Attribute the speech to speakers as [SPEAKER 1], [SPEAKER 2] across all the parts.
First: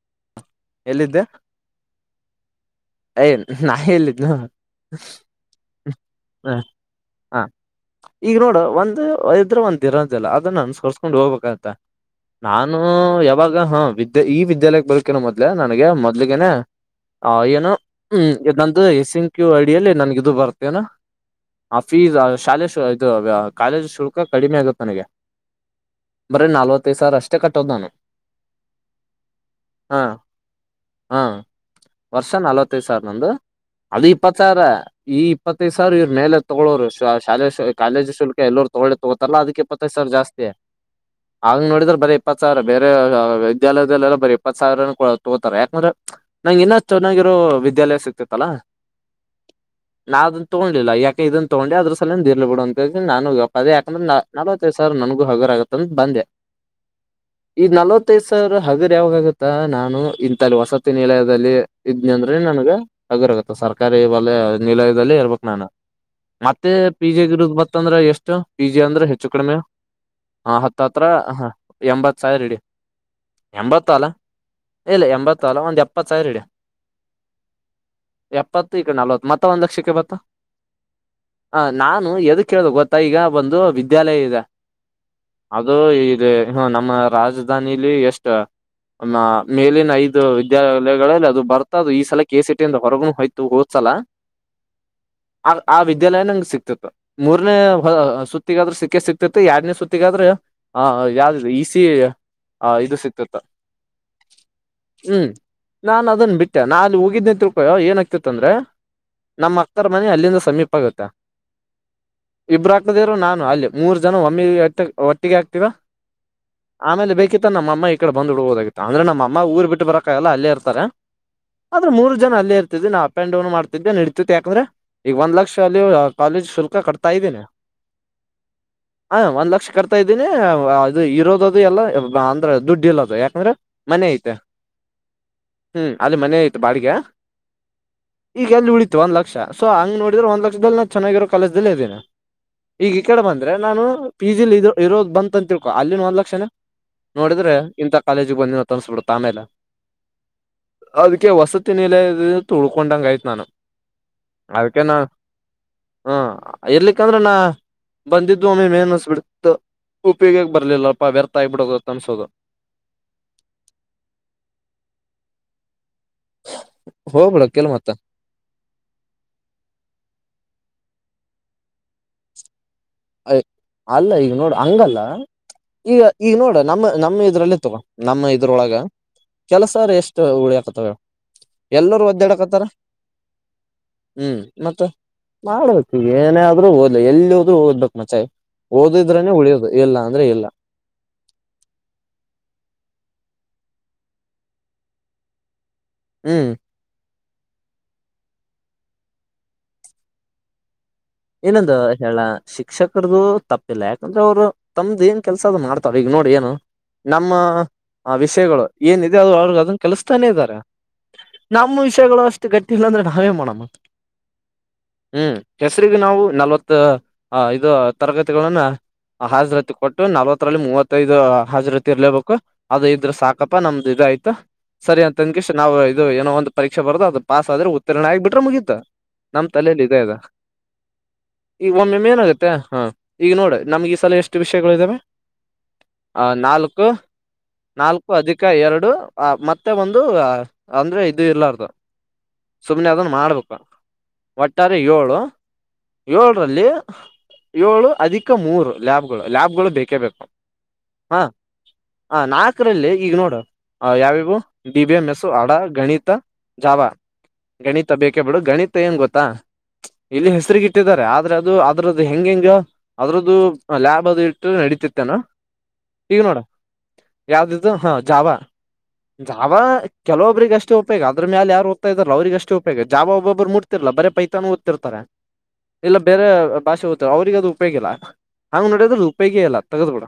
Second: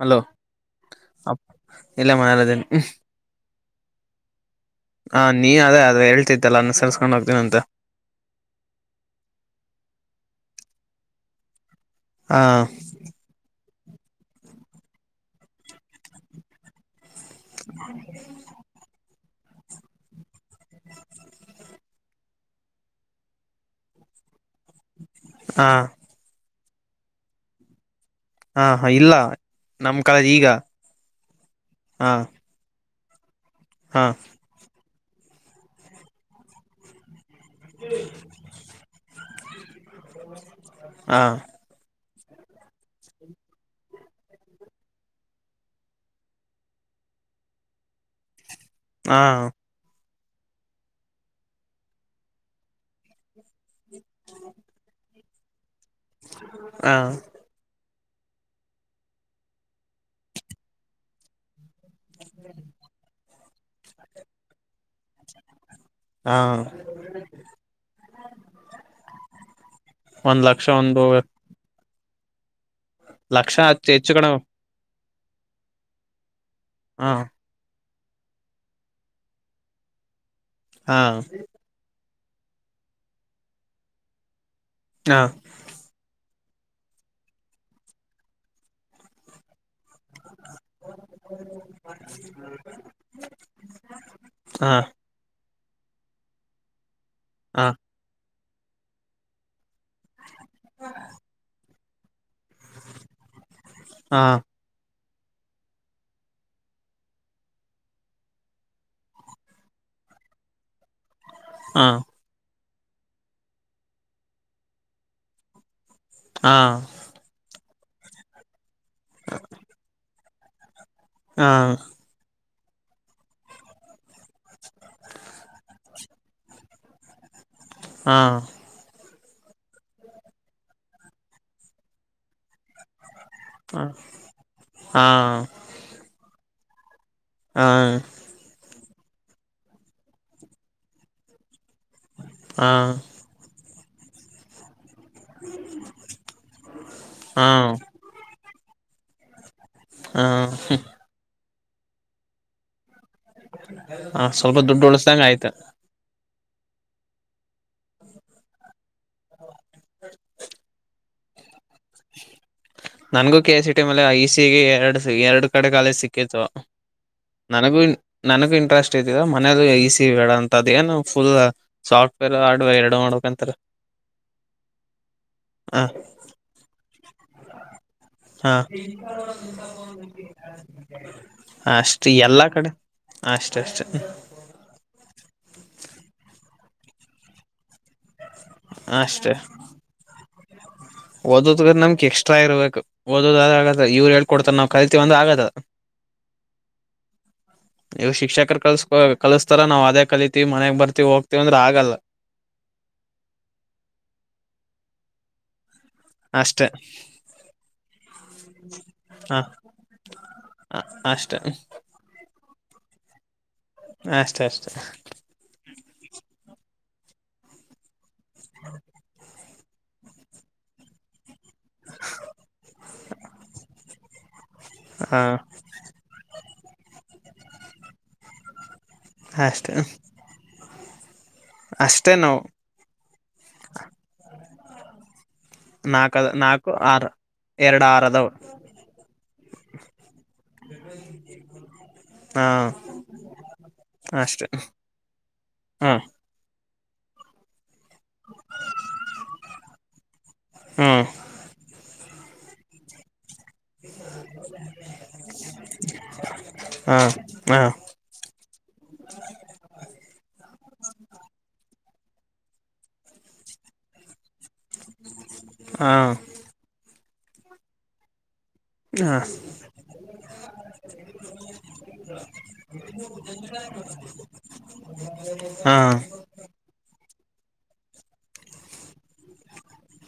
[SPEAKER 1] Hello
[SPEAKER 2] ಎಲ್ಲಿದ್ದೆ
[SPEAKER 1] ಇಲ್ಲ ಮನೆಯಾಗ ಇದೇನ
[SPEAKER 2] ಏ ನಾ ಹೇಳಿದ್ದ್
[SPEAKER 1] ಹಾ ನೀ ಅದೇ ಹೇಳ್ತಿತ್ತಲ್ಲ ಅನ್ನಸ ರ್ಸ್ಕೊಂಡ್
[SPEAKER 2] ಹ
[SPEAKER 1] ಹೋಗ್ತನ ಅಂತ
[SPEAKER 2] ಈಗ ನೋಡ ಒಂದ್ ಇದ್ರ ಒಂದ್ ಇರೋದಿಲ್ಲ ಅದನ್ನ ನನ್ ಅನಸರ್ಸ್ಕೊಂಡ್ ಹೋಗ್ಬೇಕಂತ ನಾನು
[SPEAKER 1] ಹ
[SPEAKER 2] ಹ್ಮ ಯಾವಾಗ ಹಾ ವಿದ್ಯಾ ಈ ವಿದ್ಯಾಲಯಕ್ಕೆ ಬರಕೇನ ಮೊದ್ಲೆ ನನಗೆ ಮೊದ್ಲಗೇನೆ ಹ ಏನೋ ಹ್ಮ್ ಇ ನಂದು ಎಸ್ ಎನ್ ಕ್ಯೂ ಐಡಿಯಲ್ಲಿ ನನ್ಗ ಇದು ಬರ್ತನ ಆ ಫೀಸ್ ಶಾಲೆ ಶ ಇದು ಕಾಲೇಜ್ ಶುಲ್ಕ ಕಡಿಮೆ ಆಗುತ್ತೆ ನನಗೆ. ಬರೀ ನಲ್ವತ್ತೈದು ಸಾವರ ಅಷ್ಟೇ ಕಟ್ಟೋದು ನಾನು.
[SPEAKER 1] ಹಾ ಹಾ ಇಲ್ಲ ನಮ್
[SPEAKER 2] ಹಾ
[SPEAKER 1] ಕಾಲದ ಈಗ ಹಾ.
[SPEAKER 2] ಸರ ನಂದು ಅದ
[SPEAKER 1] ಹಾ
[SPEAKER 2] ಇಪ್ಪತ್ತ ಸಾವರ ಈ ಇಪ್ಪತ್ತೈದು ಸಾವರ ಇವ್ರ ಮೇಲೆ ತೊಗೊಳ್ಳೋರು. ಕಾಲೇಜ್ ಕಾಲೇಜು ಶುಲ್ಕ ಎಲ್ಲರರು ತೊಗೊಳ್ಳಿ ತಗೋತರಲ್ಲ ಅದಕ್ಕೆ ಇಪ್ಪತ್ತೈದು ಸಾವಿರ ಜಾಸ್ತಿ
[SPEAKER 1] ಹಾ
[SPEAKER 2] ಆಗ ನೋಡಿದ್ರೆ ಬರೀ. ಇಪ್ಪತ್ ಸಾವಿರ ಬೇರೆ ವಿದ್ಯಾಲಯದಲ್ಲೆಲ್ಲ ಬರಿ ಇಪ್ಪತ್ ಸಾವಿರ ತೊಗೋತಾರ್ ಯಾಕಂದ್ರ. ನಂಗ ಇನ್ನ ಚೆನ್ನಾಗಿರೋ ವಿದ್ಯಾಲಯ ಸಿಗ್ತತ್ತಲ್ಲಾ.
[SPEAKER 1] ಹಾ.
[SPEAKER 2] ನಾವ ಅದನ್ ತೊಗೊಂಡಿಲ್ಲ ಯಾಕೆ ಇದನ್ನ ತಗೊಂಡಿ ಅದ್ರ ಸಲ ಇರ್ಲಿ ಬಿಡುಡ ಅಂತ ಹೇಳ ನಾನು ಗಪ್. ಅದೇ ಯಾಕಂದ್ರೆ ನ ನಲವತ್ತೈದು ಸಾವಿರ ನನ್ಗೂ ಹಗರ ಆಗತ್ತ ಅಂತ ಬಂದೆ.
[SPEAKER 1] ಹಾ
[SPEAKER 2] ಈ ನಲವತ್ತೈದ್ ಸಾವಿರ ಹಗರ್ ಯಾವಾಗಾಗತ್ತಾ ನಾನು ಇಥಲ್ಲಿ ವಸತಿ ನಿಲಯದಲ್ಲಿ ಇದ್ನ. ಹಗರಗತ್ತೆ ಸರ್ಕಾರಿ ವಲಯ ನಿಲಯದಲ್ಲಿ ಇರ್ಬೇಕ್ ನಾನು.
[SPEAKER 1] ಹಾ
[SPEAKER 2] ಮತ್ತೆ ಪಿ ಜಿಗಿರುದ್ ಮತ್ತ ಅಂದ್ರ ಎಷ್ಟು ಪಿ ಜಿ ಅಂದ್ರೆ ಹೆಚ್ಚು ಕಡಿಮೆ.
[SPEAKER 1] ಒಂದ್
[SPEAKER 2] ಹ
[SPEAKER 1] ಲಕ್ಷ ಒಂದು
[SPEAKER 2] ಹತ್ತತ್ರ ಹ. ಎಂಬತ್ತು ಸಾವಿರ ಹಿಡಿ
[SPEAKER 1] ಲಕ್ಷ
[SPEAKER 2] ಎಂಬತ್ತ
[SPEAKER 1] ಹಚ್ಚು
[SPEAKER 2] ಅಲ
[SPEAKER 1] ಹೆಚ್ಚು ಕಣ
[SPEAKER 2] ಇಲ್ಲ ಎಂಬತ್ತ ಅಲ ಒಂದ್ ಎಪ್ಪತ್ತು ಸಾವಿರ ಇಡಿ.
[SPEAKER 1] ಹಾಂ.
[SPEAKER 2] ಎಪ್ಪತ್ತು ಈಕ ನಲ್ವತ್ ಮತ್ತ ಒಂದ್ ಲಕ್ಷಕ್ಕೆ ಬಂತ್ತು.
[SPEAKER 1] ಹಾ.
[SPEAKER 2] ಹ ನಾನು ಎದು ಹೇಳುದು ಗೊತ್ತಾ ಈಗ ಬಂದು ವಿದ್ಯಾಲಯ ಇದೆ.
[SPEAKER 1] ಹಾ.
[SPEAKER 2] ಅದು ಇಲ್ಲಿ ಹ ನಮ್ಮ ರಾಜಧಾನಿಲಿ ಎಷ್ಟ ಮೇಲಿನ ಐದು. ಇದು ವಿದ್ಯಾಲಯಗಳಲ್ಲಿ ಅದು ಬರ್ತಾದು ಈ ಸಲ ಕೆ ಸಿಟಿ ಯಂದ ಹೊರಗು ಹೋಯ್ತು ಹೋದ್ಸಲ.
[SPEAKER 1] ಹಾ
[SPEAKER 2] ಆ ಆ ವಿದ್ಯಾಲಯ ನಂಗೆ ಸಿಕ್ತಿತ್ತು ಮೂರನೇ
[SPEAKER 1] ಹಾ
[SPEAKER 2] ಸುತ್ತಿಗಾದ್ರೂ ಸಿಕ್ಕೇ ಸಿಕ್ತಿ ಮೂರನೆಯ ಸುದ್ದಿಗಾದ್ರೂ ಸಿಕ್ಕೇ ಸಿಗುತ್ತಾ. ತ್ತಿಗದ್ರು ಆ ಯಾವ್ದ ಈಸಿಏ ಆ ಇದು ಸಿಗ್ತಿತ್ತ.
[SPEAKER 1] ಹಾ.
[SPEAKER 2] ಹ್ಮ್ ನಾನ್ ಅದನ್ ಬಿಟ್ಟೆ ನಾ ಅಲ್ಲಿ ಹೋಗಿದ್ದೀನಿ ತಿಳ್ಕೋ ಏನ ಆಗ್ತಿತ್ತ ಅಂದ್ರ. ನಮ್ಮ್ ಅಕ್ಕರ ಮನಿ ಅಲ್ಲಿಂದ ಸಮೀಪ ಆಗತ್ತಾ.
[SPEAKER 1] ಹಾ.
[SPEAKER 2] ಇಬ್ರು ಅಕ್ದಿರು ನಾನು ಅಲ್ಲಿ ಮೂರ್ ಜನ ಒಮ್ಮೆ ಒಟ್ಟ ಒಟ್ಟಿಗೆ ಆಗ್ತೀವಾ.
[SPEAKER 1] ಹಾ.
[SPEAKER 2] ಆಮೇಲೆ ಬೇಕಿತ್ತ ನಮ್ಮ ಈ ಕಡೆ ಬಂದ ಬಿಡಬಹುದು ಆಗಿತ್ತ ಅಂದ್ರೆ ನಮ್ಮ ಅಮ್ಮ ಊರ್ ಬಿಟ್ಟು ಬರಕ್ಕಾಗಲ್ಲ ಅಲ್ಲ ಇರ್ತಾರೆ.
[SPEAKER 1] ಹಾ ಹಾ
[SPEAKER 2] ಆದರೆ ಮೂರು ಜನ ಅಲ್ಲೇ ಇರ್ತಿದ್ವಿ. ನಾ ಅಪ್ ಅಂಡ್ ಡೌನ್ ಮಾಡ್ತಿದ್ದೆ ನಡತಿತಿ ಯಾಕಂದ್ರೆ ಈಗ ಒಂದ್ ಲಕ್ಷ ಅಲ್ಲಿ ಕಾಲೇಜ್ ಶುಲ್ಕ ಕಟ್ತಾ ಇದೀನೆ.
[SPEAKER 1] ಹಾ.
[SPEAKER 2] ಹ ಒಂದ್ ಲಕ್ಷ ಕಡ್ತ ಇದ್ದೀನಿ ಅದು ಇರೋದದು ಎಲ್ಲ ಅಂದ್ರೆ ದುಡ್ ಇಲ್ಲದು ಯಾಕಂದ್ರೆ.
[SPEAKER 1] ಹ
[SPEAKER 2] ಮನೆ ಐತೆ
[SPEAKER 1] ಹಾ.
[SPEAKER 2] ಹ್ಮ್ ಅಲ್ಲಿ ಮನೆ ಆಯ್ತಿ ಬಾಡಿಗೆ.
[SPEAKER 1] ಹಾ.
[SPEAKER 2] ಈಗ ಎಲ್ಲಿ ಉಳಿತು ಒಂದ ಲಕ್ಷ ಸೊ ಹಂಗ ನೋಡಿದ್ರೆ ಒಂದ ಲಕ್ಷದಲ್ಲಿ ನಾ ಚನ್ನಾಗಿರೋ ಕಾಲಜದಲ್ಲಿ ಇದ್ದೇನೆ. ಈಗ ಈ ಕಡೆ ಬಂದ್ರೆ ನಾನು ಪಿ ಜಿಲಿ ಇರೋದ ಬಂತ. ತಿಳ್ಕೊ ಅಲ್ಲಿನ ಒಂದ ಲಕ್ಷನ
[SPEAKER 1] ಹಾ
[SPEAKER 2] ನೋಡಿದ್ರೆ ಇಂತ ಕಾಲೇಜಿಗೆ ಬಂದಿವ್ ಅಂತ ಅನಡಿಬಿಡ್ತದ ಆಮೇಲೆ.
[SPEAKER 1] ಹಾ ಹ್ಮ್.
[SPEAKER 2] ಅದಕ್ಕೆ ವಸತಿ ನಿಲಯದಿಂದ ಉಳ್ಕೊಂಡಂಗ ಆಯ್ತು ನಾನು.
[SPEAKER 1] ಹ ಸ್ವಲ್ಪ ದುಡ್ಡು ಉಳಸ್ದಂಗ ಆಯ್ತು.
[SPEAKER 2] ಹಾ ಇರ್ಲಿಕ್ಕ ಅಂದ್ರೆ ನಾ ಬಂದಿದು ಒಮ್ಮಿ ಮೇನ್ನ್. ಉಪಯೋಗಕ್ಕೆ ಬರಲಿಲ್ಲಪ್ಪ ವ್ಯರ್ಥ ಆಗಿ ಬಿಡುವುದು ಅನಿಸುವುದು
[SPEAKER 1] ನನಗೂ ಕೆಆರ್ ಟಿಸಿ ಮೇಲೆ ಐ ಸಿಗೆ ಎರಡು ಎರಡು ಕಡೆ ಕಾಲೇಜ್ ಸಿಕ್ಕಿತ್ತು
[SPEAKER 2] ಹೋಗ್ಬಿಡಕ್ಕೆಲ್
[SPEAKER 1] ನನಗೂ
[SPEAKER 2] ಮತ್ತ
[SPEAKER 1] ನನಗೂ ಇಂಟರೆಸ್ಟ ಇದೆಯೋ ಮನೇಲಿ ಈ ಸಿ ಬೇಡ ಅಂತದ ಏನು ಫುಲ್ ಸಾಫ್ಟ್ ಆಡು ಎರಡ್ ಮಾಡೋ
[SPEAKER 2] [unintelligible] ಅಲ್ಲ ಈಗ ನೋಡ ಹಂಗಲ್ಲ
[SPEAKER 1] ಹ
[SPEAKER 2] ಈಗ ಈಗ ನೋಡ ನಮ್ಮ ನಮ್ಮ ಇದ್ರಲ್ಲಿ ತೊಗೋ
[SPEAKER 1] ಹಾ
[SPEAKER 2] ಎಷ್ಟು ಉಳಿಯಾಕತ್ತವ
[SPEAKER 1] [unintelligible]
[SPEAKER 2] ಎಲ್ಲರೂ
[SPEAKER 1] ಅಷ್ಟು ಎಲ್ಲಾ
[SPEAKER 2] ಒದ್ದಾಡಕತ್ತಾರ
[SPEAKER 1] ಕಡೆ ಅಷ್ಟೇ ಅಷ್ಟೇ
[SPEAKER 2] ಮತ್ತೆ ಮಾಡ್ಬೇಕು ಏನೇ ಆದ್ರೂ ಓದ್ಲ ಎಲ್ಲಿ ಎಲ್ಲೇ ಹೋದ್ರು ಓದಬೇಕು ಮಚ್ಚಾ ಓದಿದ್ರನೇ
[SPEAKER 1] ಅಷ್ಟೇ
[SPEAKER 2] ಉಳಿಯದು ಇಲ್ಲ ಅಂದ್ರೆ ಇಲ್ಲ...
[SPEAKER 1] ಓದೋದ ನಮಗೆ ಎಕ್ಸ್ಟ್ರಾ ಇರಬೇಕು. ಓದುವುದು ಆಗದು ಇವರು ಹೇಳಿಕೊಡದೆ ಅಂದ್ರೆ ನಾವು ಕಲಿತೀವಿ ಅಂದ್ರೆ ಆಗದು
[SPEAKER 2] [inaudible]
[SPEAKER 1] ಈ ಶಿಕ್ಷಕರು ಕಲುಸ್ತಾರ ನಾವು ಅದೇ ಕಲ್ತಿವೆ ಮನೆಗೆ ಬರ್ತೀವಿ.
[SPEAKER 2] ಏನದ ಹೇಳಾ ಶಿಕ್ಷಕರದು ತಪ್ಪಿಲ್ಲ ಯಾಕಂದ್ರೆ ಅವ್ರು ತಂದು ಏನ್ ಕೆಲ್ಸ ಅದ್ ಮಾಡ್ತ ನೋಡ ಏನೊ
[SPEAKER 1] ಅಷ್ಟೇ
[SPEAKER 2] ನಮ್ಮ ಆ ವಿಷಯಗಳು ಏನಿದೆ ಅವರಿಗೆ ಅದನ್ನ ಕಳಿಸ್ತಾ ಇದ್ದಾರ
[SPEAKER 1] ಅಷ್ಟೇ
[SPEAKER 2] ನಮ್ಮವಿಷಯಗಳು ಅಷ್ಟು ಗಟ್ಟಿಲ್ಲ ಅಂದ್ರೆ ನಾವೇ ಮಾಡೋಮ್ಮ
[SPEAKER 1] ಅಷ್ಟೇ ಅಷ್ಟೇ
[SPEAKER 2] ಹೆಸರಿಗೆ ನಾವು ನಲವತ್ತ ಹಾ ಇದ ತರಗತಿಗಳನ್ನ ಹಾಜರಾತಿ ಒಟ್ಟು ನಲವತ್ತರಲ್ಲಿ ಮೂವತ್ತ ಇದು ಹಾಜರಾತಿ ಇರಲೇಬೇಕು ಅದ ಇದ್ರ ಸಾಕಪ್ಪ ನಮ್ದು ಇದ ಆಯ್ತು ಸರಿ
[SPEAKER 1] ಹಾ
[SPEAKER 2] ಅಂತಂದ ನಾವು ಇದು ಏನೋ ಒಂದು ಪರೀಕ್ಷೆ ಬರದ ಅದು ಪಾಸ್ ಆದ್ರೆ ಉತ್ತೀರ್ಣ ಆಗಿ ಬಿಟ್ರೆ ಮುಗೀತ ನಮ್ಮ್
[SPEAKER 1] ಅಷ್ಟೆ
[SPEAKER 2] ತಲೇಲಿ ಇದೆ ಅದ ಈಗ ಒಮ್ಮೆಮ್ಮೆ
[SPEAKER 1] ಅಷ್ಟೇ ನಾವು
[SPEAKER 2] ಏನಾಗುತ್ತೆ ಹಾ ಈಗ ನೋಡ ನಮ್ಗೆ ಈ ಸಲ ಎಷ್ಟು ವಿಷಯಗಳು ಇದಾವೆ
[SPEAKER 1] ನಾಲ್ಕ
[SPEAKER 2] ಆ ನಾಲ್ಕು [inaudible]
[SPEAKER 1] ಆರು ಎರಡು ಆರ್
[SPEAKER 2] ನಾಲ್ಕು
[SPEAKER 1] ಅದಾವ
[SPEAKER 2] ಅಧಿಕ ಎರಡು ಆ ಮತ್ತೆ ಒಂದು ಅಂದ್ರೆ ಇದು ಇರ್ಲಾರ್ದು
[SPEAKER 1] ಹಾ
[SPEAKER 2] ಸುಮ್ಮನೆ ಅದನ್ನ ಮಾಡ್ಬೇಕು [inaudible] ಒಟ್ಟಾರೆ ಏಳು
[SPEAKER 1] ಹು
[SPEAKER 2] ಯೊಳರಲ್ಲಿ ಏಳು ಅಧಿಕ ಮೂರು ಲ್ಯಾಬ್ಗಳು ಲ್ಯಾಬ್ಗಳು ಬೇಕೇ ಬೇಕು.
[SPEAKER 1] ಹು
[SPEAKER 2] ಹಾ ಹ ನಾಲ್ಕರಲ್ಲಿ ಈಗ ನೋಡು ಯಾವಯಾವು ಬಿ ಬಿ ಎಮೆಸು ಹಡ ಗಣಿತ ಜಾವ
[SPEAKER 1] ಹಾಂ ಹಾಂ
[SPEAKER 2] ಗಣಿತ ಬೇಕೇ ಬಿಡು ಗಣಿತ ಏನ್ ಗೊತ್ತಾ? ಇಲ್ಲಿ ಹೆಸರಿಗೆ ಇಟ್ಟಿದಿದ್ದಾರೆ ಆದ್ರೆ ಅದು ಅದ್ರದ್ದು ಹೆಂಗ ಹೆಂಗ ಅದ್ರದ್ದು ಲ್ಯಾಬ್ ಅದು ಇಟ್ಟು ನಡೀತಿತ್ತೇನ
[SPEAKER 1] ಹಾಂ
[SPEAKER 2] ಈಗ ನೋಡ [inaudible] ಯಾವ್ದಇದ ಜಾವ
[SPEAKER 1] ಹಾಂ
[SPEAKER 2] ಜಾವ ಕೆಲೊಬ್ರಿಗೆಷ್ಟೇ ಉಪಯೋಗ ಅದ್ರ ಮೇಲೆ ಯಾರ ಓದ್ತಾ ಇದಾರ ಅವ್ರರಿಗೆ ಅಷ್ಟೇ ಉಪಯೋಗ ಜಾವ ಒಬ್ಬೊಬ್ರು ಮುಡ್ತಿರ್ಲ್ಲ ಬರ ಪೈ ಓದತಿರ್ತಾರೆ
[SPEAKER 1] ಹಾಂ
[SPEAKER 2] ಇಲ್ಲ ಬೇರೆ ಭಾಷೆ ಅವ್ರಿಗೆ ಅದು ಉಪಯೋಗ ಇಲ್ಲ ಹಂಗ್ ನೋಡೋದ್ರ ಉಪಯೋಗಿಯ ಇಲ್ಲ ತಗದ ಬಿಡ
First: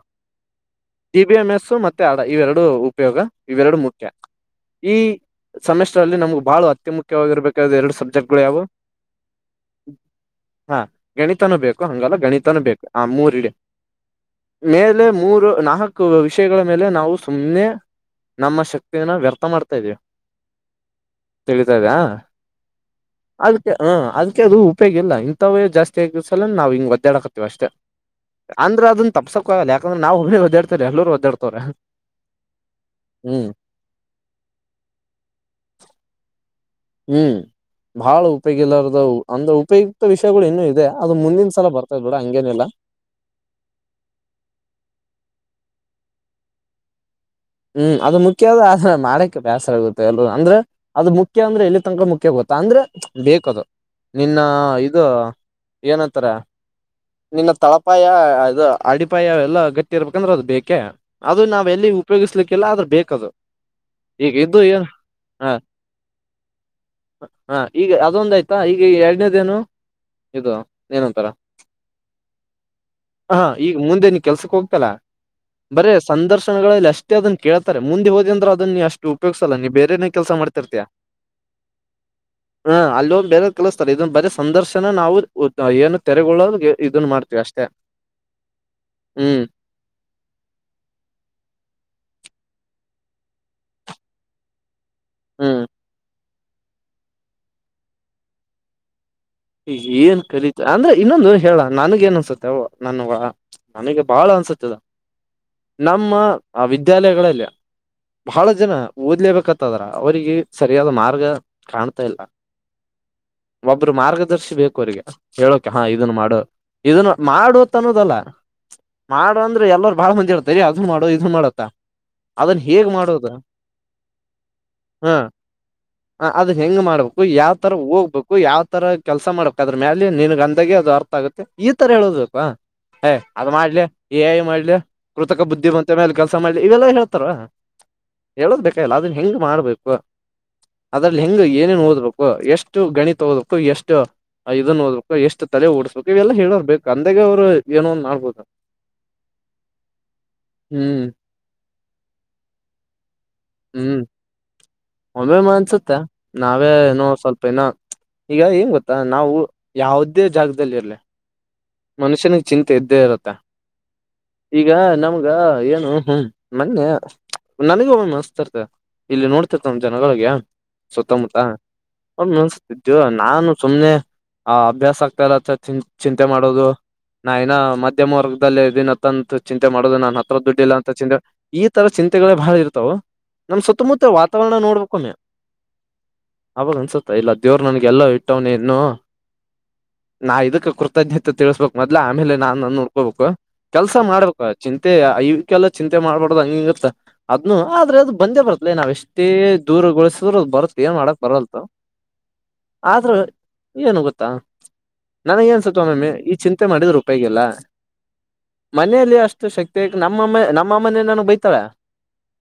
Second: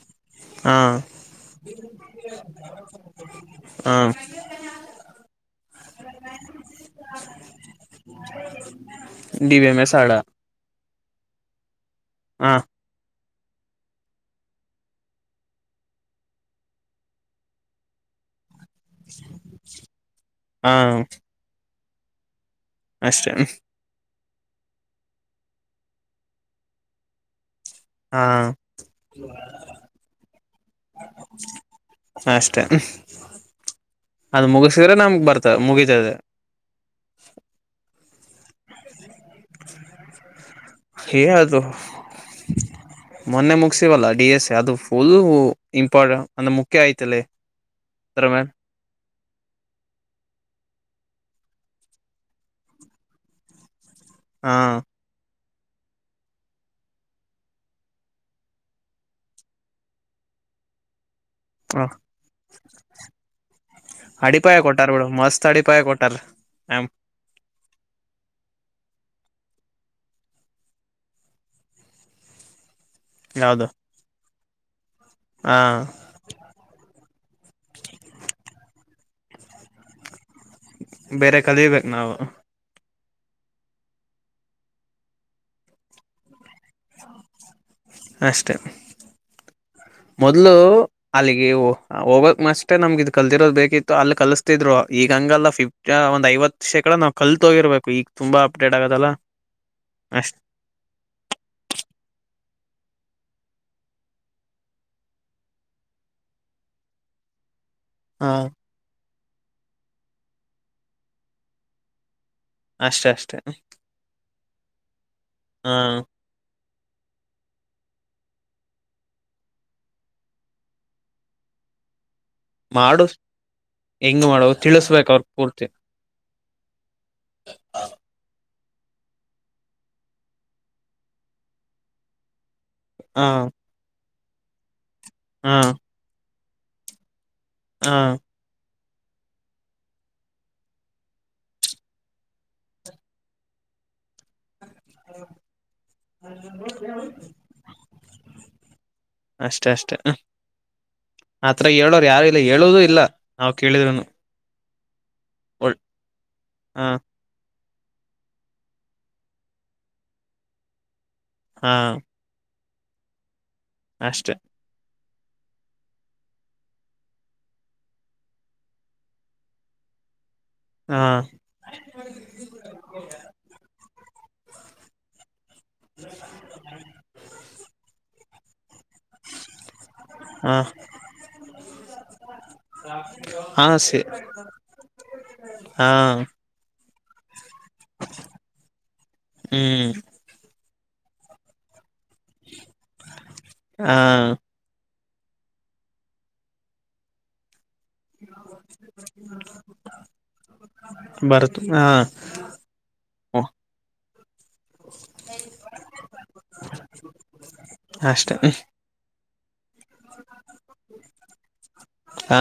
[SPEAKER 1] ಹಾಂ
[SPEAKER 2] ಡಿಬಿಎಂಎಸ್ ಮತ್ತೆ ಹಾಡಾ ಇವೆರಡು ಉಪಯೋಗ ಇವೆರಡು ಮುಖ್ಯ
[SPEAKER 1] ಹಾಂ
[SPEAKER 2] ಈ ಸೆಮೆಸ್ಟ್ರಲ್ಲಿ ಅಲ್ಲಿ ನಮ್ಗೆ ಬಹಳ ಅತಿ ಮುಖ್ಯವಾಗಿರಬೇಕ ಆದ ಎರಡು ಸಬ್ಜೆಕ್ಟ್ ಗಳು ಯಾವು
[SPEAKER 1] ಡಿವಿ ಎಮ ಎಸ್ ಹಾಡಾ
[SPEAKER 2] ಹಾ ಗಣಿತನೂ ಬೇಕು ಹಂಗಲ್ಲ
[SPEAKER 1] ಹ
[SPEAKER 2] ಗಣಿತನು ಬೇಕು ಹ ಮೂರು ಇಡೆ [inaudible] ಮೇಲೆ ಮೂರು ನಾಲ್ಕು ವಿಷಯಗಳ ಮೇಲೆ ನಾವು ಸುಮ್ನೆ ನಮ್ಮ ಶಕ್ತಿಯನ ವ್ಯರ್ಥ ಮಾಡ್ತಾ ಇದೀವಿ
[SPEAKER 1] ಹಾ
[SPEAKER 2] ತಿಳಿತಾ ಇದೆಯಾ
[SPEAKER 1] ಅಷ್ಟೇ
[SPEAKER 2] ಅದಕ್ಕ ಹಾ ಅದಕೆ ಅದು ಉಪಯೋಗ ಇಲ್ಲ ಇಂಥವೇ ಜಾಸ್ತಿಗಸಲ ನಾವು ಹಿಂಗ ಒದ್ದ್ಯಾಡ ಹಾಕ್ತ್ತತಿವಿ ಅಷ್ಟೇ
[SPEAKER 1] ಹಾ
[SPEAKER 2] ಅಂದ್ರ ಅದ ತಪಸಕ್ ಆಗಲ್ಲ ಯಾಕಂದ್ರೆ ನಾನೊಬ್ಬನೇ ಒದ್ದಾಡ್ತಾ ಇಲ್ಲಾ ಎಲ್ರೂ ಒದ್ದಾಡ್ತಾರೆ
[SPEAKER 1] ಅಷ್ಟೇ
[SPEAKER 2] ಹ್ಮ್
[SPEAKER 1] ಅದ ಮುಗಿಸಿದ್ರೆ ನಮ್ಗ್ ಬರ್ತ ಮುಗಿತದೆ
[SPEAKER 2] ಹ್ಮ್ ಬಹಳ ಉಪಯೋಗಿಲ್ಲ ಅಂದ್ರೆ ಉಪಯುಕ್ತ ವಿಷಯಗಳು ಇನ್ನು ಇದೆ ಅದು ಮುಂದಿನ ಸಲ ಬರ್ತಾ ಇದ್ ಬಿಡ ಹಂಗೇನಿಲ್ಲ
[SPEAKER 1] ಮೊನ್ನೆ ಮುಗಸಿವಲ್ಲಾ ಡಿ ಎಸ್ ಎ ಅದು ಫುಲ್ ಇಂಪಾರ್ಟ ಅಂದ್ರೆ ಮುಖ್ಯ ಐ್ತಲ್ಲೇ
[SPEAKER 2] ಹ್ಮ್ ಅದು ಮುಖ್ಯವ ಮಾಡೆ ಬೇಸರ ಆಗುತ್ತೆ ಎಲ್ಲ ಅಂದ್ರೆ ಅದು ಮುಖ್ಯ ಅಂದ್ರೆ ಇಲ್ಲಿರ್ ತನಕ ಮುಖ್ಯ ಗೊತ್ತಾ ಅಂದ್ರೆ ಬೇಕದು ನಿನ್ನ
[SPEAKER 1] ಹಾ
[SPEAKER 2] ಇದು ಏನತ್ತಾರೆ ನಿನ್ನ ತಳಪಾಯ ಅದು ಅಡಿಪಾಯ ಎಲ್ಲ ಗಟ್ಟಿ ಇರ್ಬೇಕಂದ್ರೆ ಅದು ಬೇಕೇ ಅದು ನಾವ್ ಎಲ್ಲಿ ಉಪಯೋಗಿಸ್ಲಿಕ್ಕೆಲ್ಲ ಆದು ಬೇಕದು ಈಗ
[SPEAKER 1] ಅಡಿಪಾಯ
[SPEAKER 2] ಇದು ಏನ್
[SPEAKER 1] ಕೊಟ್ಟಾರ ಬಿಡ ಮಸ್ತ್
[SPEAKER 2] ಹ
[SPEAKER 1] ಅಡಿಪಾಯ ಕೊಟ್ಟಾರ್
[SPEAKER 2] ಹಾ ಈಗ ಅದೊಂದ ಆಯ್ತಾ ಈಗ ಎರಡನೇದೇನು ಇದು ಏನೊಂತರ
[SPEAKER 1] [inaudible]
[SPEAKER 2] ಹಾ
[SPEAKER 1] ಯಾವ್ದು
[SPEAKER 2] ಈಗ ಮುಂದೆ ನಿ ಕೆಲ್ಸಕ್ ಹೋಗ್ತಲ
[SPEAKER 1] ಹಾ
[SPEAKER 2] ಬರೇ ಸಂದರ್ಶನಗಳಲ್ಲಿ ಅಷ್ಟೇ ಅದನ್ ಕೇಳತಾರೆ ಮುಂದೆ ಹೋದ ಅಂದ್ರೆಅದ ಅಷ್ಟ ಉಪೋಗ್ಸಲ್ಲ ನೀವು ಬೇರೆೇ ಕೆಲಸ ಮಾಡತ
[SPEAKER 1] ಬೇರೆ ಕಲಿಬೇಕು ನಾವು
[SPEAKER 2] ಹ ಅಲ್ಲಿಂದ್ ಬೇರೆ ಕಲಿಸ್ತಾರೆ ಇದೊಂದು ಬರೀ ಸಂದರ್ಶನ ನಾವು ಏನು ತೆಗೊಳ್ಳೋದ ಇದನ್ನು ಮಾಡ್ತೀವಿ ಅಷ್ಟೇ
[SPEAKER 1] ಅಷ್ಟೆ
[SPEAKER 2] ಹ್ಮ್
[SPEAKER 1] ಮೊದ್ಲು ಅಲ್ಲಿಗೆ ಹೋಗಕ್ ಅಷ್ಟೆ ನಮ್ಗೆ ಇ ಕಲ್ತಿರೋದು ಬೇಕಿತ್ತು ಅಲ್ಲಿ ಕಲ್ಸ ಗತಿದ್ರು ಈಗ ಹಂಗಲ್ಲ
[SPEAKER 2] ಹ್ಮ್
[SPEAKER 1] ಫಿಫ್ಟ ಒಂದ್ ಐವತ್ತು ಶೇಕಡ ನಾವ್ ಕಲ್ತ್ಗಿರ್ಬೇಕು ಈಗ ತುಂಬಾ ಅಪ್ಡೇಟ್ ಆಗದಲ್ಲಾ
[SPEAKER 2] ಏನ್ ಕಲೀತ ಅಂದ್ರೆ ಇನ್ನೊಂದು ಹೇಳ ನನಗ ಏನ್ ಅನ್ಸುತ್ತೆ ನನ್ನ ನನಗೆ ಬಾಳ ಅನ್ಸುತ್ತೆದ ಅದ ನಮ್ಮ ಆ ವಿದ್ಯಾಲಯಗಳಲ್ಲಿ
[SPEAKER 1] ಹ
[SPEAKER 2] ಬಹಳ ಜನ ಓದ್ಲೇಬೇಕತ್ತದ್ರ ಅವರಿಗೆ ಸರಿಯಾದ ಮಾರ್ಗ ಕಾಣ್ತಾ ಇಲ್ಲಾ
[SPEAKER 1] ಅಷ್ಟೇ ಅಷ್ಟೇ
[SPEAKER 2] ಆದರ್ಶಿ ಬೇಕು ಅವ್ರಿಗೆ
[SPEAKER 1] ಹ
[SPEAKER 2] ಹೇಳೋಕೆ ಹಾ ಇದನ್ ಮಾಡೋ ಇದನ್ನ ಮಾಡು ಅಂತ್ ಅನ್ನೋದಲ್ಲ ಮಾಡೋ ಅಂದ್ರೆ ಎಲ್ಲರು ಬಾಳ್ ಮುಂದ ಇರ್ತಾರಿ ಅದ್ ಮಾಡೋ ಇದನ್ ಮಾಡತ್ತ ಅದನ್ ಹೇಗ್
[SPEAKER 1] ಮಾಡು
[SPEAKER 2] ಮಾಡೋದು
[SPEAKER 1] ಹೆಂಗ್ ಮಾಡೋ ತಿಳಿಸಬೇಕ ಅವ್ರ ಪೂರ್ತಿ
[SPEAKER 2] ಹ ಅದ ಹೆಂಗ್ ಮಾಡ್ಬೇಕು ಯಾವ್ ತರ ಹೋಗ್ಬೇಕು ಯಾವ್ ತರ ಕೆಲ್ಸ ಮಾಡ್ಬೇಕ್ ಅದ್ರ ಮ್ಯಾಲೆ ನಿನ್ಗ್ ಅಂದಾಗೆ ಅದು ಅರ್ಥ ಆಗುತ್ತೆ ಈ ತರ ಹೇಳೋದು ಪ ಹಯ್
[SPEAKER 1] ಹ
[SPEAKER 2] ಅದ್ ಮಾಡ್ಲೆ ಎ ಐ ಮಾಡ್ಲೆ ಕೃತಕ
[SPEAKER 1] ಹ
[SPEAKER 2] ಬುದ್ಧಿ ಬಂತ ಮ ಮೇಲೆ ಕೆಲಸ ಮಾಡಲಿ ಇವೆಲ್ಲ ಹೇಳ್ತಾರ
[SPEAKER 1] ಹಾ
[SPEAKER 2] ಹೇಳೋದ್ ಬೇಕಗಿಲ್ಲ ಅದನ್ ಹೆಂಗ್ ಮಾಡ್ಬೇಕು ಅದ್ರಲ್ಲಿ ಹೆಂಗು ಏನೇನ್ ಓದ್ಬೇಕು ಎಷ್ಟು ಗಣಿತ್ ಓದ್ಬೇಕು ಎಷ್ಟು ಇದನ್ ಓದ್ಬೇಕು ಎಷ್ಟು ತಲೆ ಓಡ್ಸ್ಬೇಕು ಇವೆಲ್ಲ ಹೇಳೋರ್ ಬೇಕು ಅಂದಾಗ ಅವ್ರು ಏನೋ ಒಂದ್ ಮಾಡ್ಬೊದು
[SPEAKER 1] ಅಷ್ಟೇ ಅಷ್ಟೇ
[SPEAKER 2] ಹ್ಮ್
[SPEAKER 1] ಆತ್ರರ ಹೇಳೋರು ಯಾರು ಇಲ್ಲ ಹೇಳಿದರು ಇಲ್ಲ ನಾವು
[SPEAKER 2] ಹ್ಮ್
[SPEAKER 1] ಕೇಳಿದ್ನು
[SPEAKER 2] ಒಮ್ಮೆಮ್ಮ ಅನ್ಸುತ್ತೆ ನಾವೇ
[SPEAKER 1] ಹ
[SPEAKER 2] ಏನು ಸ್ವಲ್ಪ ಇನ್ನೂ ಈಗ ಏಂಗ ಗೊತ್ತಾ ನಾವು ಯಾವದೇ ಜಾಗದಲ್ಲಿ ಇರ್ಲಿ
[SPEAKER 1] ಹಾ
[SPEAKER 2] ಮನುಷ್ಯನಿಗೆ ಚಿಂತೆ ಇದ್ದೇ ಇರುತ್ತೆ.
[SPEAKER 1] ಅಷ್ಟೇ
[SPEAKER 2] ಈಗ ನಮ್ಗ ಏನು ಹ್ಮ ಮೊನ್ನೆ ನನಗ ಒಂದು ಅನಿಸುತೆ. ಇಲ್ಲಿ ನೋಡ್ತಿತ ನಮ ಜನಗಳಿಗೆ
[SPEAKER 1] ಹಾ
[SPEAKER 2] ಸುತ್ತಮುತ್ತ. ಅನ್ಸ್ತಿದ್ದು ನಾನು ಸುಮ್ನೆ ಆ ಅಭ್ಯಾಸ ಆಗ್ತರ ಚಿಂತೆ ಮಾಡ್. ನಾನ್ ಏನು ಮಧ್ಯಮ ವರ್ಗದದಲ್ಲಿ ಇದೀನಿ ಚಿಂತೆ ಮಾಡೋದು ನನ್ ಹತ್ರ
[SPEAKER 1] ಹ
[SPEAKER 2] ದುಡ್ಡಿಲ್ಲ ಅಂತ ಚಿಂತೆ ಈ ತರ ಚಿಂತೆಗಳೇ ಬಾಳ ಇರ್ತಾವ. ನಮ್
[SPEAKER 1] ಹಾ
[SPEAKER 2] ಸುತ್ತಮುತ್ತಲ ವಾತಾವರಣ ನೋಡ್ಬೇಕೊಂಮ್ಮೆ.
[SPEAKER 1] ಹಾಂ
[SPEAKER 2] ಅವಾಗ ಅನ್ಸುತ್ತ ಇಲ್ಲ ದೇವ್ರ ನನ್ಗೆಲ್ಲೋ ಇಟ್ಟವ್ನ ಇನ್ನು
[SPEAKER 1] ಹ್ಮ್
[SPEAKER 2] ನಾ ಇದಕ್ಕೆ ಕೃತಜ್ಞತೆ. ತಿಳಿಸ್ಬೇಕು ಮೊದ್ಲ ಆಮೇಲೆ ನಾನು ನೋಡ್ಕೋಬೇಕು
[SPEAKER 1] ಹಾ
[SPEAKER 2] ಕೆಲ್ಸ ಮಾಡ್ಬೇಕು. ಚಿಂತೆ ಇವಕ್ಕೆಲ್ಲ ಚಿಂತೆ ಮಾಡ್ಬಾರಡ್ದ್ ಹಂಗೆ ಇಂಗೆ ಅಂತ ಅದ್ನು ಆದ್ರೆ ಅದು ಬಂದೇ ಬರತ್ತಲೇ ನಾವ್ ಎಷ್ಟೇ ದೂರಗೊಳಿಸ್ರು ಅದು ಬರತ್ತತ್ ಏನ್ ಮಾಡಕ್ ಬರಲ್ತ.
[SPEAKER 1] ಬರುತ್ ಹಾ
[SPEAKER 2] ಆದ್ರ
[SPEAKER 1] ಓ
[SPEAKER 2] ಏನು ಗೊತ್ತಾ ನನಗೆ ಅನ್ಸುತ್ತ ಒಮೊಮ್ಮೆ. ಈ ಚಿಂತೆ ಮಾಡಿದ್ರೆ ಉಪಯೋಗಿಲ್ಲ
[SPEAKER 1] ಅಷ್ಟೇ
[SPEAKER 2] ಮನೆಯಲ್ಲಿ ಅಷ್ಟು ಅಷ್ಟು ಶಕ್ತಿ ಆ ನಮ್ಮಮ್ಮ ನಮ್ಮ ಅಮ್ಮನ ನನಗೆ ಬೈತಳೆ.
[SPEAKER 1] ಹಾ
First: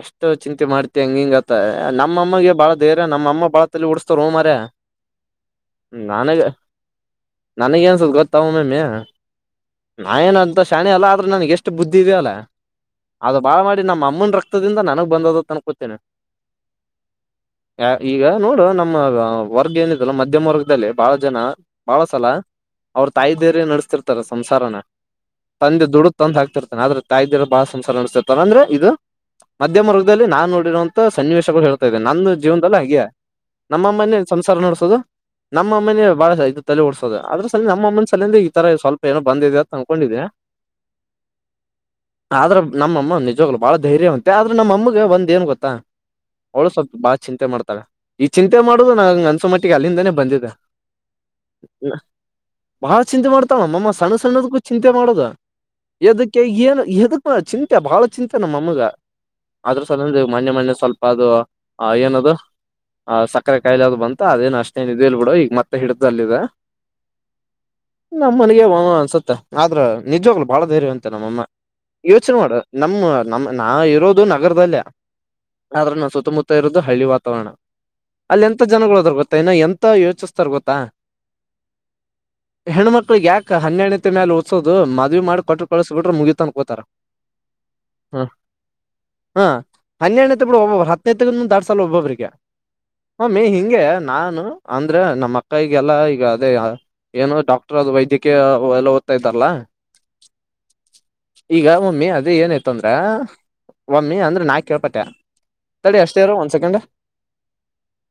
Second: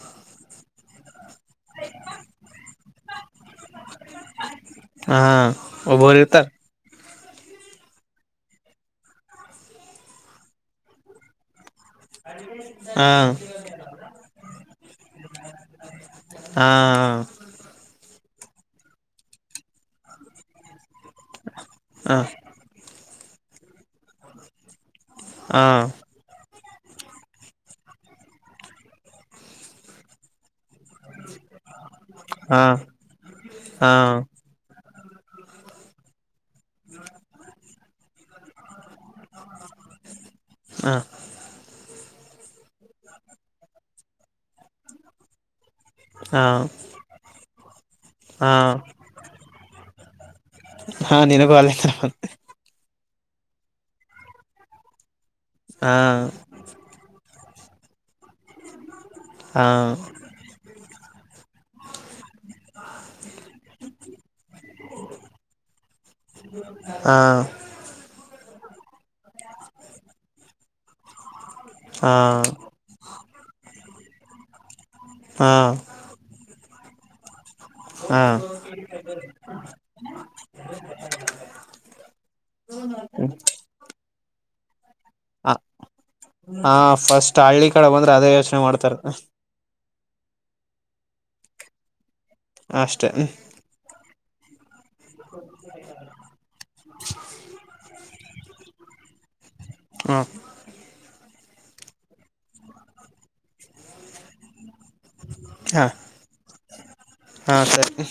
[SPEAKER 2] ಎಷ್ಟ ಚಿಂತೆ ಮಾಡ್ತಿ ಹಂಗ ಹಿಂಗತ್ತ ನಮ್ಮ ಅಮ್ಮಗೆ ಬಾಳ ಧೈರ್ಯ ನಮ್ಮ ಅಮ್ಮ ಬಾಳ ತಲೆ ಹೊಡಿಸ್ತಾಲೋ ಮಾರಾಯ.
[SPEAKER 1] ಹಾ ಒಬೊಬ್ಬರು ಇರ್ತಾರೆ.
[SPEAKER 2] ನನಗೇನ್ಸುತ್ತ ಗೊತ್ತ ಒಮೊಮ್ಮೆ ನಾ ಏನ್ ಅಂತ ಶಾಣೆ ಎಲ್ಲ ಆದ್ರೆ ನನಗೆ ಎಷ್ಟು. ಅಷ್ಟು ಬುದ್ಧಿ ಇದ್ಯಲ್ಲ
[SPEAKER 1] ಹಾ
[SPEAKER 2] ಅದು ಬಾಳ ಮಾಡಿ ನಮ್ಮ ಅಮ್ಮನ ರಕ್ತದಿಂದ ನನಗ್ ಬಂದದತ್ ಅನ್ಕೊತೇನೆ.
[SPEAKER 1] ಹಾ
[SPEAKER 2] ಈಗ ನೋಡು ನಮ್ಮ ವರ್ಗ ಏನಿದಲ್ಲ ಮಧ್ಯಮ ವರ್ಗದಲ್ಲಿ ಬಾಳ ಜನ ಬಾಳ
[SPEAKER 1] ಹ
[SPEAKER 2] ಸಲ. ಅವ್ರ ತಾಯಿ ದೇರ ನಡೆಸ್ತಿರ್ತಾರೆ ಸಂಸಾರನ
[SPEAKER 1] ಹ
[SPEAKER 2] ತಂದೆ ದುಡುದ್. ಹಾಕರ್ತೇನೆ ಆದ್ರೆ ತಾಯಿರ ಬಹಳ ಸಂಸಾರ ನೆಡೆಸ್ತಿರ್ತಾರ ಅಂದ್ರೆ ಇದು ಮಧ್ಯ ವರ್ಗದಲ್ಲಿ ನಾ ನೋಡಿ. ಅಂತ ಸನ್ನಿವೇಶಗಳು ಹೇಳ್ತಾ ಇದೆ ನನ್ನ
[SPEAKER 1] ಹಾ
[SPEAKER 2] ಜೀವನದಲ್ಲಿಲ್ಲ ಹಾಗೆ
[SPEAKER 1] ಹಾ
[SPEAKER 2] ನಮ್ಮಮ್ಮನ. ಸಂಸಾರ ನೋಡಸೋದು ನಮ್ಮ ಅಮ್ಮನೇ ಬಾಳ ಇ ತಲೆ ಓಡಸೋದು ಅದ್ರ ಸಲ ನಮ್ಮ ಅಮ್ಮನ ಸಲಯಂದ ಈ ತರ ಸ್ವಲ್ಪ ಏನೋ ಬಂದಿದೆ ಅಂತ ಅನ್ಕೊಂಡಿದ್ದೆ.
[SPEAKER 1] ಹ
[SPEAKER 2] ಆದ್ರ ನಮ್ಮಮ್ಮ ನಿಜವ್ಲು ಬಾಳ ಧೈರ್ಯ ಅಂತೆ ಆದ್ರೆ ನಮ್ಮಗೆ ಒಂದ್ ಏನ್ ಗೊತ್ತಾ.
[SPEAKER 1] ಹಾ
[SPEAKER 2] ಅವಳು ಸ್ವಲ್ಪ ಬಾಳ ಚಿಂತೆ ಮಾಡ್ತಾಳ ಈ
[SPEAKER 1] ಹಾ
[SPEAKER 2] ಚಿಂತೆ ಮಾಡುದು ನಂಗ ಅನ್ಸ ಮಟ್ಟಿಗೆ ಅಲ್ಲಿಂದಾನೇ ಬಂದಿದೆ.
[SPEAKER 1] ಹಾ ನಿನಗೂ ಅಲ್ಲೇ.
[SPEAKER 2] ಬಹಳ ಚಿಂತೆ ಮಾಡ್ತಾವ ನಮ್ಮ ಅಮ್ಮ ಸಣ್ಣ ಸಣ್ಣದಕ್ಕೂ ಚಿಂತೆ ಮಾಡೋದ ಯದಕ್ಕೆ ಏನುದಕ್ ಹ ಚಿಂತೆ ಬಾಳ ಚಿಂತೆ ನಮ್ಮಮ್ಮಗ
[SPEAKER 1] ಹಾ
[SPEAKER 2] ಅದ್ರ ಸಲಂದ ಮೊನ್ನೆ ಮೊನ್ನೆ ಸ್ವಲ್ಪ ಅದು. ಹಾ ಏನದು. ಆ ಸಕ್ಕರೆ ಕಾಯಿಲಾದ್ ಬಂತ ಅದೇನ್ ಅಷ್ಟೇಏನ್ ಇದೇಳ್ ಬಿಡು ಈ ಮತ್ತೆ ಹಿಡ್ದಲ್ಲ ಇದೆ
[SPEAKER 1] ಹಾ
[SPEAKER 2] ನಮ್ಮನಗೆ ಅನ್ಸುತ್ತ ಆದ್ರ ನಿಜ್ವಾಗ್ಲು ಬಾಳ ಧೈರ್ಯ ಅಂತ ನಮ್ಮಮ್ಮ
[SPEAKER 1] ಹಾ
[SPEAKER 2] ಯೋಚನೆ ಮಾಡು. ನಮ್ಮ ನಮ್ಮ್ ನಾ ಇರೋದು ನಗರದಲ್ಲೇ
[SPEAKER 1] ಹಾ
[SPEAKER 2] ಆದ್ರೆ ನಾ ಸುತ್ತಮುತ್ತ. ಇರೋದು ಹಳ್ಳಿ ವಾತಾವರಣ
[SPEAKER 1] ಹಾ
[SPEAKER 2] ಅಲ್ಲಿ ಎಂತ ಜನಗಳು ಅದ್ರ ಗೊತ್ತಾ ಇನ ಎಂತ ಯೋಚಿಸತಾರೆ ಗೊತ್ತಾ. ಹೆಣ್ಣ್ಮಕ್ಳಗ್ ಯಾಕ ಹಂಗಣ್ಣ. ಮತ್ತೆ ಓದಿಸೋದು ಮದ್ವಿ ಮಾಡಿ ಕಟ್ಟ್ರ ಕಳಸ ಬಿಟ್ರರೇ ಮುಗಿತ್ತು
[SPEAKER 1] ಹಾ
[SPEAKER 2] ಅನ್ಕೋತಾರೆ.
[SPEAKER 1] ಫಸ್ಟ್ ಹಳ್ಳಿ ಕಡೆ ಬಂದ್ರೆ ಅದೇ ಯೋಚನೆ ಮಾಡ್ತಾರೆ
[SPEAKER 2] ಹಾ ಹನ್ನೆರನ ಬಿಡ ಒಬ್ಬೊಬ್ಬರು ಹತ್ತನ ದಾಟಿಸಲ್ಲ ಒಬೊಬ್ಬರುಗೆ
[SPEAKER 1] ಅಷ್ಟೇ
[SPEAKER 2] ಒಮ್ಮೆ ಇಂಗೆ. ನಾನು ಅಂದ್ರೆ ನಮ್ಮ ಅಕ್ಕಗೆಲ್ಲಾ ಈಗ ಅದೇ. ಏನೋ ಡಾಕ್ಟರ್ ಅದು ವೈದ್ಯಕೀ ಎಲ್ಲ ಓದ್ತ ಇದಾರಲ್ಲಾ.
[SPEAKER 1] ಹ್ಮ್-
[SPEAKER 2] ಈಗ ಒಮ್ಮಿ ಅದು ಏನಾಯತ ಅಂದ್ರ ಒಮ್ಮಿ ಅಂದ್ರೆ ನಾ ಕೇಳ್ಪಟ್ಟೆ. ತಡಿ ಅಷ್ಟೇ ಇರು ಒಂದ್ ಸೆಕೆಂಡ್.
[SPEAKER 1] ಹಾಂ ಸರಿ.